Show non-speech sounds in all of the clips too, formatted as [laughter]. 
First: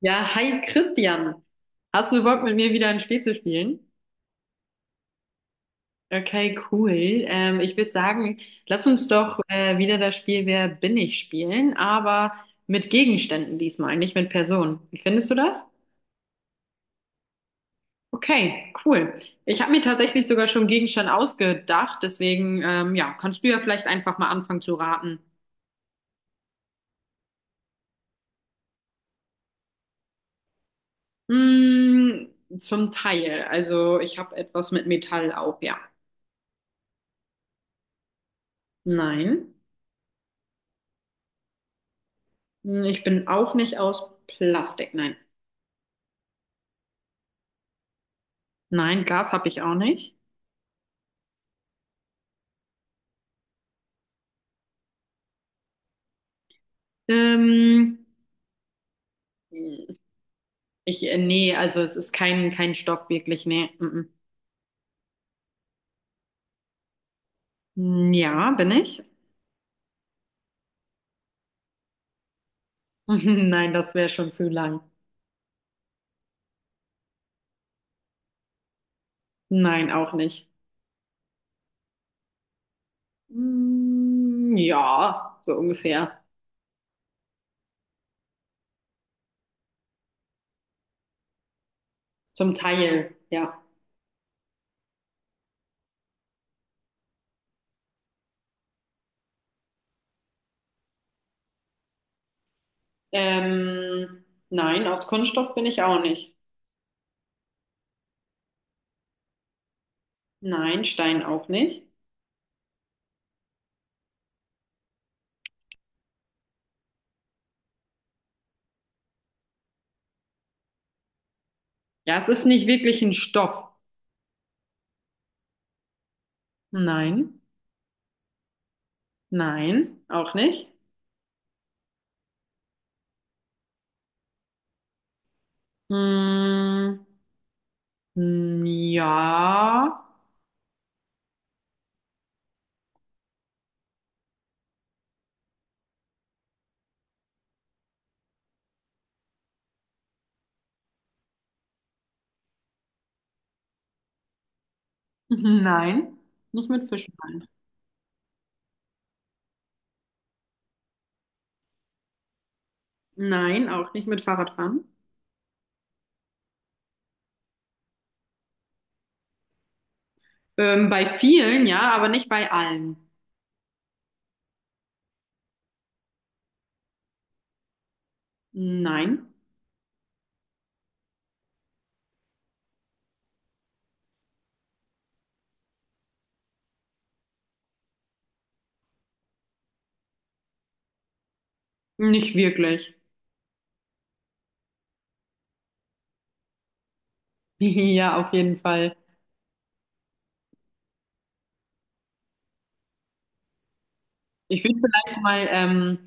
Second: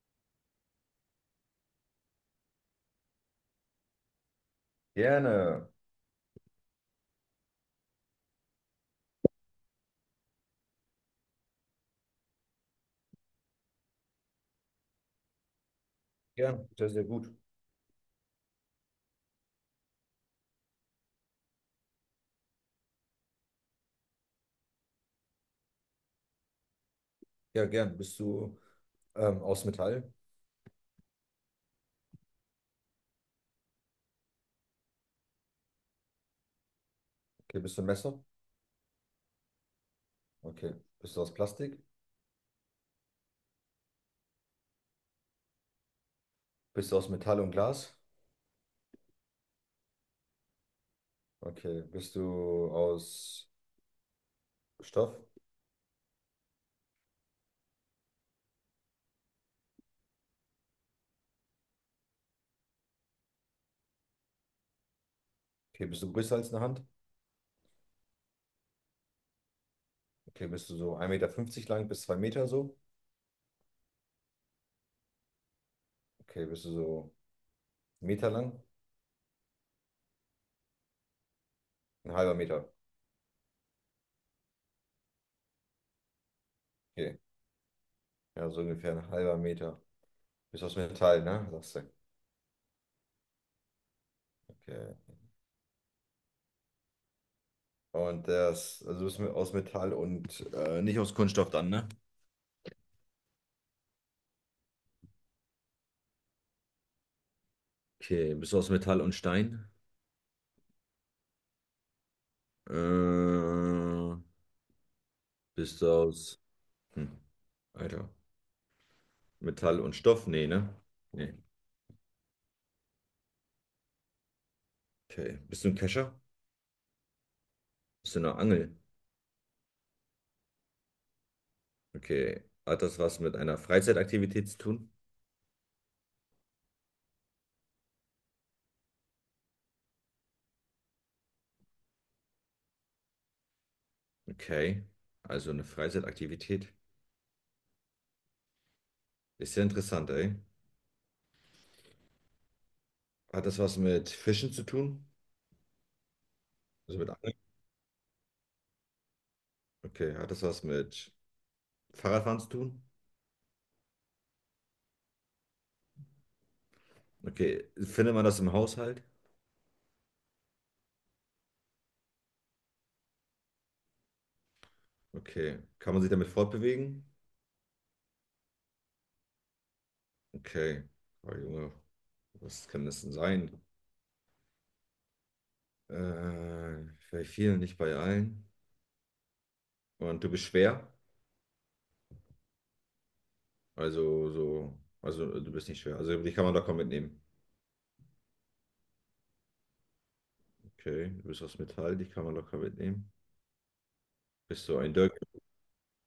Ja, hi Christian. Hast du Bock, mit mir wieder ein Spiel zu spielen? Gerne. Okay, cool. Ich würde sagen, lass uns doch wieder das Spiel Wer bin ich spielen, aber mit Gegenständen diesmal, nicht mit Personen. Wie findest du das? Gern. Sehr, sehr gut. Okay, cool. Ich habe mir tatsächlich sogar schon einen Gegenstand ausgedacht, deswegen ja, kannst du ja vielleicht einfach mal anfangen zu raten. Ja, gern. Bist du aus Metall? Hm, zum Teil. Also ich habe etwas mit Metall auch, ja. Okay, bist du ein Messer? Nein. Okay. Bist du aus Plastik? Hm, ich bin auch nicht aus Plastik, nein. Bist du aus Metall und Glas? Nein, Gas habe ich auch nicht. Okay. Bist du aus Stoff? Ähm, Ich, nee, also es ist kein Stopp wirklich, nee. Mm, Okay, bist du größer als eine Hand? mm. Ja, bin ich? Okay, bist du so 1,50 m lang bis 2 m so? [laughs] Nein, das wäre schon zu lang. Okay, bist du so 1 m lang? Nein, auch nicht. Ein halber Meter. Mm, ja, so ungefähr. Okay. Ja, so ungefähr ein halber Meter. Bist aus Metall, ne? Sagst du. Zum Teil, ja. Okay. Und das, also bist du aus Metall und nicht aus Kunststoff dann, ne? Ähm, nein, aus Kunststoff bin ich auch nicht. Okay, bist du aus Metall und Stein? Nein, Stein auch nicht. Äh, Bist du aus, hm, Alter, Metall und Stoff? Nee, ne? Nee. Ja, es ist nicht wirklich ein Stoff. Okay. Bist du ein Kescher? Nein, Bist du eine Angel? nein, auch nicht. Okay. Hat das was mit einer Freizeitaktivität zu tun? Mm, mm, ja. Okay. Also eine Freizeitaktivität. Ist ja interessant, ey. Hat das was mit Fischen zu tun? [laughs] Nein, nicht mit Also mit Fischen. Angeln? Nein, Okay. Hat das was mit Fahrradfahren zu tun? nein, auch nicht mit Fahrradfahren. Okay. Findet man das im Haushalt? Bei vielen, ja, aber nicht bei allen. Okay. Kann man sich damit fortbewegen? Nein, Okay. Oh, Junge, was kann das denn sein? Äh, bei vielen, nicht bei allen. Und du bist schwer. nicht wirklich. [laughs] Also so, also du bist nicht schwer. Also die kann man locker mitnehmen. Ja, auf jeden Fall. Okay, du bist aus Metall, die kann man locker mitnehmen. Ich Bist du würde ein Dirk? vielleicht mal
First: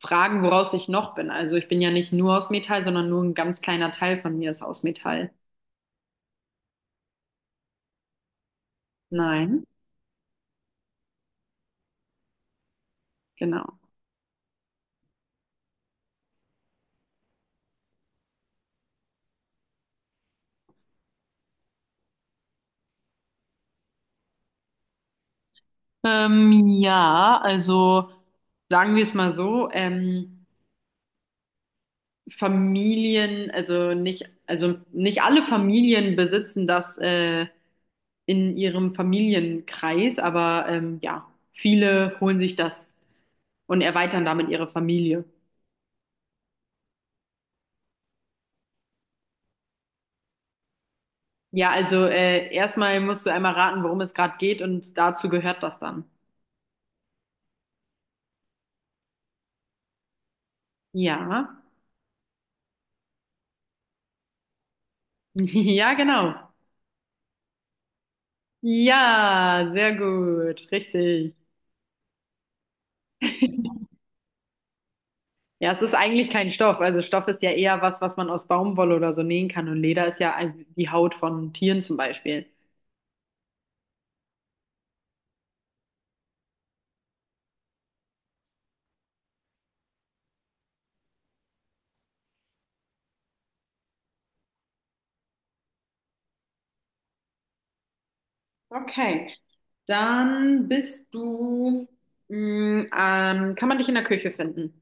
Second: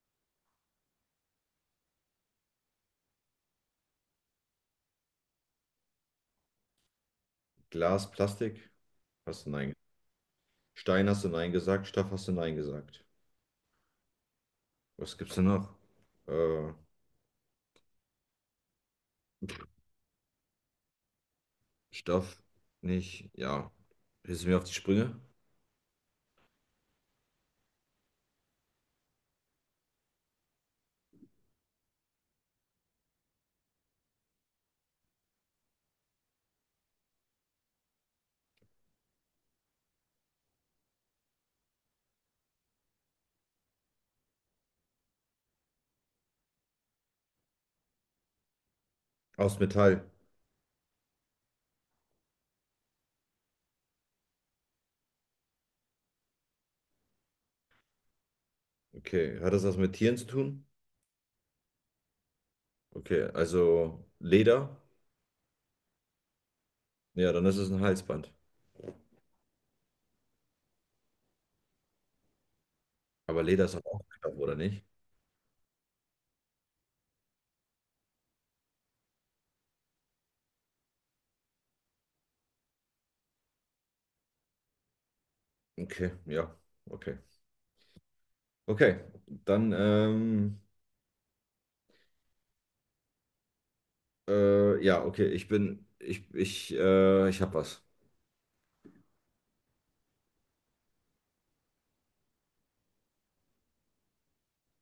fragen, woraus ich noch bin. Also ich bin ja nicht nur aus Metall, sondern nur ein ganz kleiner Teil von mir ist aus Metall. Glas, Plastik? Hast du Nein, nein. Stein hast du nein gesagt, Stoff hast du nein gesagt. genau. Was gibt's denn noch? Äh, Stoff nicht. Ja. Hilfst du mir auf die Sprünge? Ja, also sagen wir es mal so. Familien, also nicht alle Familien besitzen das in ihrem Familienkreis, aber ja, viele holen sich das und erweitern damit ihre Familie. Aus Metall. Ja, also erstmal musst du einmal raten, worum es gerade geht und dazu gehört das dann. Okay. Hat das was mit Tieren zu tun? Ja, Okay, also Leder? [laughs] ja, genau. Ja, dann ist es ein Halsband. Ja, sehr gut, richtig. Aber Leder ist doch auch Stoff, oder nicht? Ja, es ist eigentlich kein Stoff. Also Stoff ist ja eher was, was man aus Baumwolle oder so nähen kann. Und Leder ist ja ein- die Haut von Tieren zum Beispiel. Okay, ja, okay. Okay, dann, ja, okay, ich bin, ich, ich hab was. Okay. Dann bist du, mh, kann man dich in der Küche finden?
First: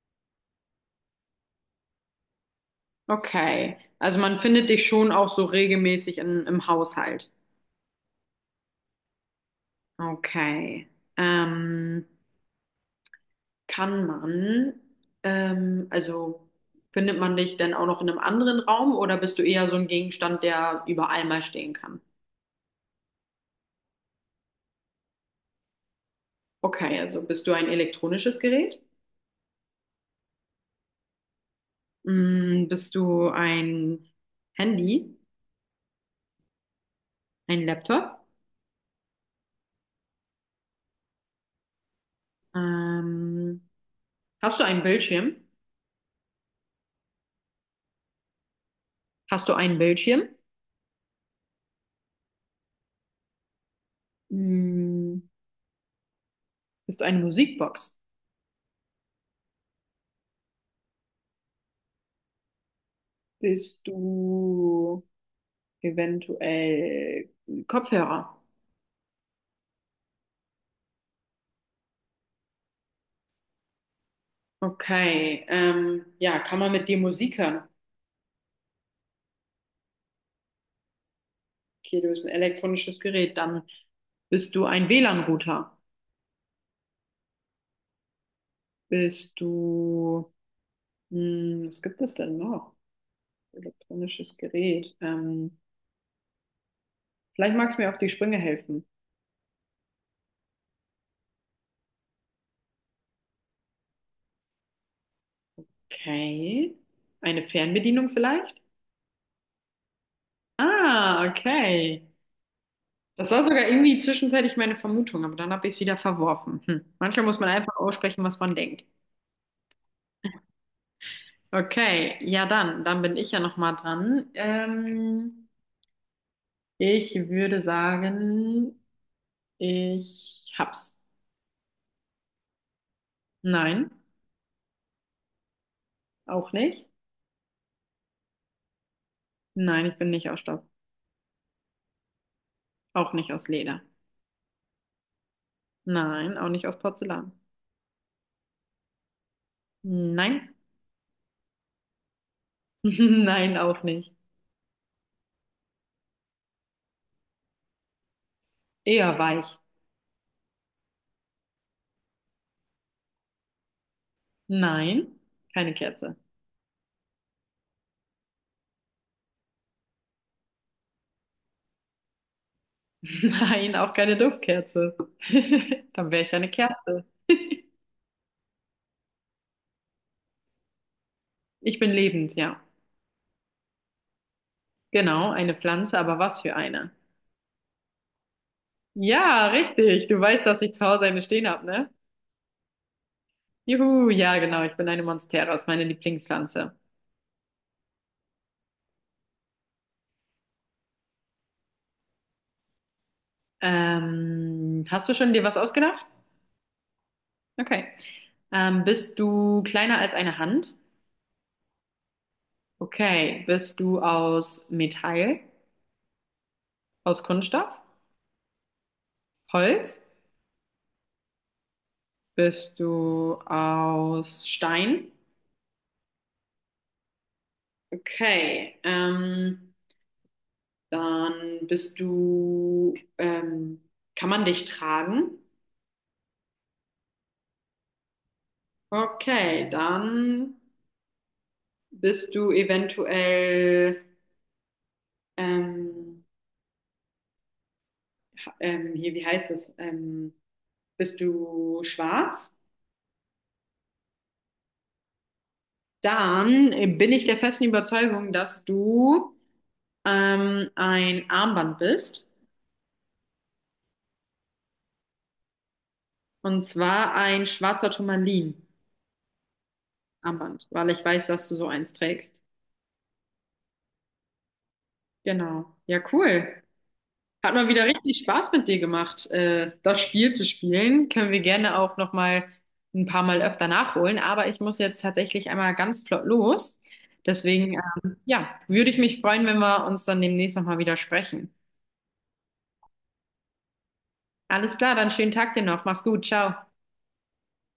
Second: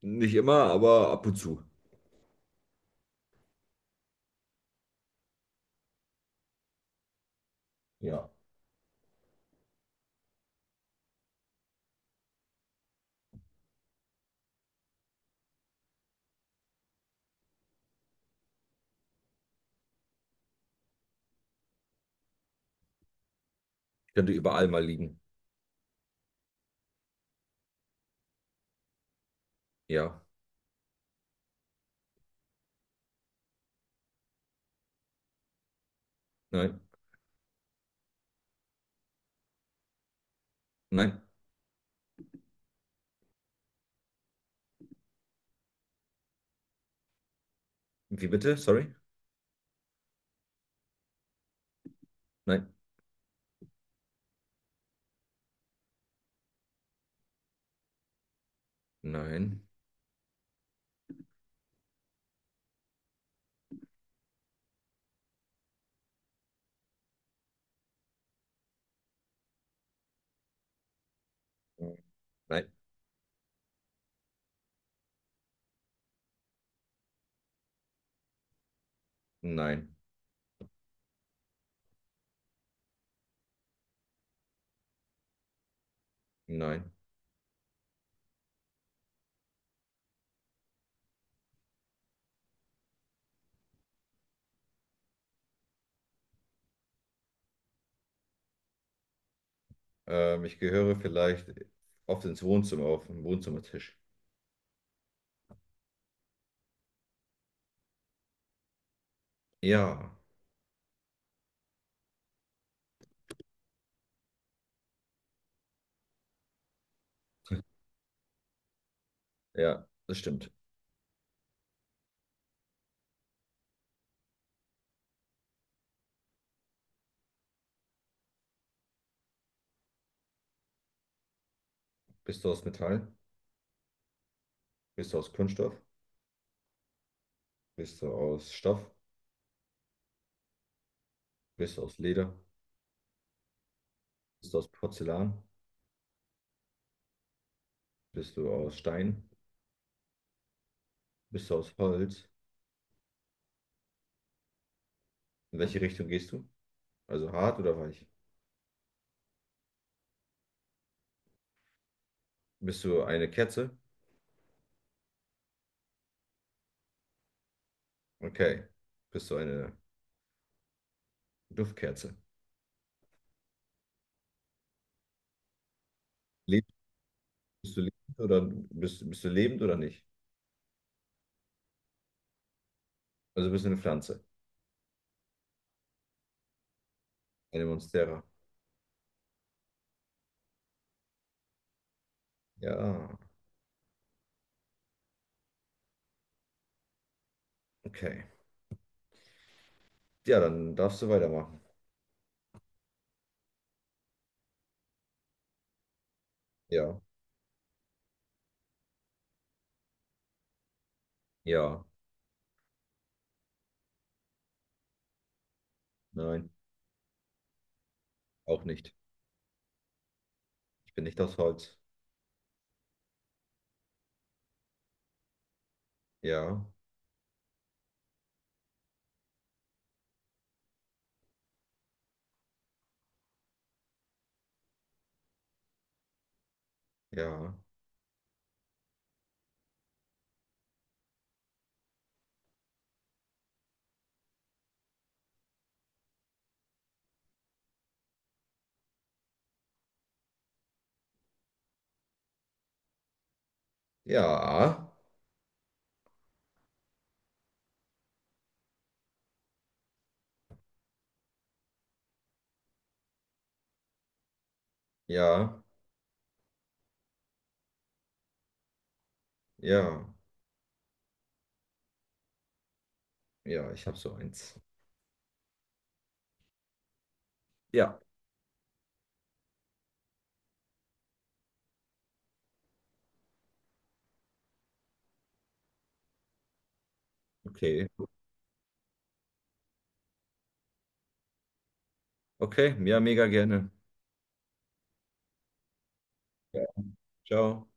Nicht immer, aber ab und zu. Okay. Also man findet dich schon auch so regelmäßig in, im Haushalt. Ja. Okay. Ähm, Kann man, also findet man dich denn auch noch in einem anderen Raum oder bist du eher so ein Gegenstand, der überall mal stehen kann? Könnte überall mal liegen. Okay, also bist du ein elektronisches Gerät? Ja. Mm, bist du ein Handy, Nein. ein Laptop? Nein. Ähm, Hast du einen Bildschirm? Wie bitte? Sorry? Hast du einen Bildschirm? Nein. Hm, bist du eine Musikbox? Nein. Bist du eventuell Kopfhörer? Nein. Okay, ja, kann man mit dir Musik hören? Nein. Okay, du bist ein elektronisches Gerät. Dann bist du ein WLAN-Router. Nein. Bist du, hm, was gibt es denn noch? Elektronisches Gerät. Vielleicht magst du mir auf die Sprünge helfen. Ich gehöre vielleicht oft ins Wohnzimmer, auf den Wohnzimmertisch. Okay, eine Fernbedienung vielleicht? Ja. Ah, okay. Das war sogar irgendwie zwischenzeitlich meine Vermutung, aber dann habe ich es wieder verworfen. Hm. Manchmal muss man einfach aussprechen, was man denkt. Ja, das stimmt. Okay, ja dann, dann bin ich ja noch mal dran. Ich würde sagen, ich hab's. Bist du aus Metall? Nein, Bist du aus Kunststoff? auch nicht. Bist du aus Stoff? Nein, ich bin nicht aus Stoff. Bist du aus Leder? Auch nicht aus Leder. Bist du aus Porzellan? Nein, auch nicht aus Porzellan. Bist du aus Stein? Nein. Bist du aus Holz? [laughs] Nein, auch nicht. In welche Richtung gehst du? Also hart oder weich? Eher weich. Bist du eine Kerze? Nein, keine Kerze. Okay. Bist du eine Duftkerze? [laughs] Nein, auch keine Duftkerze. [laughs] Dann wäre ich ja eine Lebst, Kerze. bist du lebend oder bist du lebend oder nicht? Ich bin lebend, ja. Also bist du eine Pflanze, Genau, eine Pflanze, aber was für eine? eine Monstera. Ja, richtig. Du weißt, dass ich zu Hause eine stehen habe, ne? Ja, Juhu, ja, genau. Ich bin eine Monstera, ist meine Lieblingspflanze. okay. Ja, dann darfst du weitermachen. Hast du schon dir was ausgedacht? Ja, Okay. Bist du kleiner als eine Hand? ja, Okay. Bist du aus Metall? nein, Aus Kunststoff? auch nicht. Holz? Ich bin nicht aus Holz. Bist du aus Stein? Ja, Okay. Dann bist du, kann man dich tragen? ja, Okay, dann bist du eventuell, ähm, hier, wie heißt es? Bist du schwarz? ja, Dann bin ich der festen Überzeugung, dass du ein Armband bist. ja, Und zwar ein schwarzer Turmalin-Armband, ja, weil ich weiß, dass du so eins trägst. ja. Ich habe so eins. Genau. Ja, cool. Hat mal wieder Ja. richtig Spaß mit dir gemacht, das Spiel zu spielen. Können wir gerne auch noch mal ein paar Mal öfter nachholen. Aber ich muss jetzt tatsächlich einmal ganz flott los. Deswegen, Okay. Ja, würde ich mich freuen, wenn wir uns dann demnächst noch mal wieder sprechen. Okay, ja, mega gerne. Alles klar, dann schönen Tag dir noch. Mach's gut, ciao. Ja. Ciao.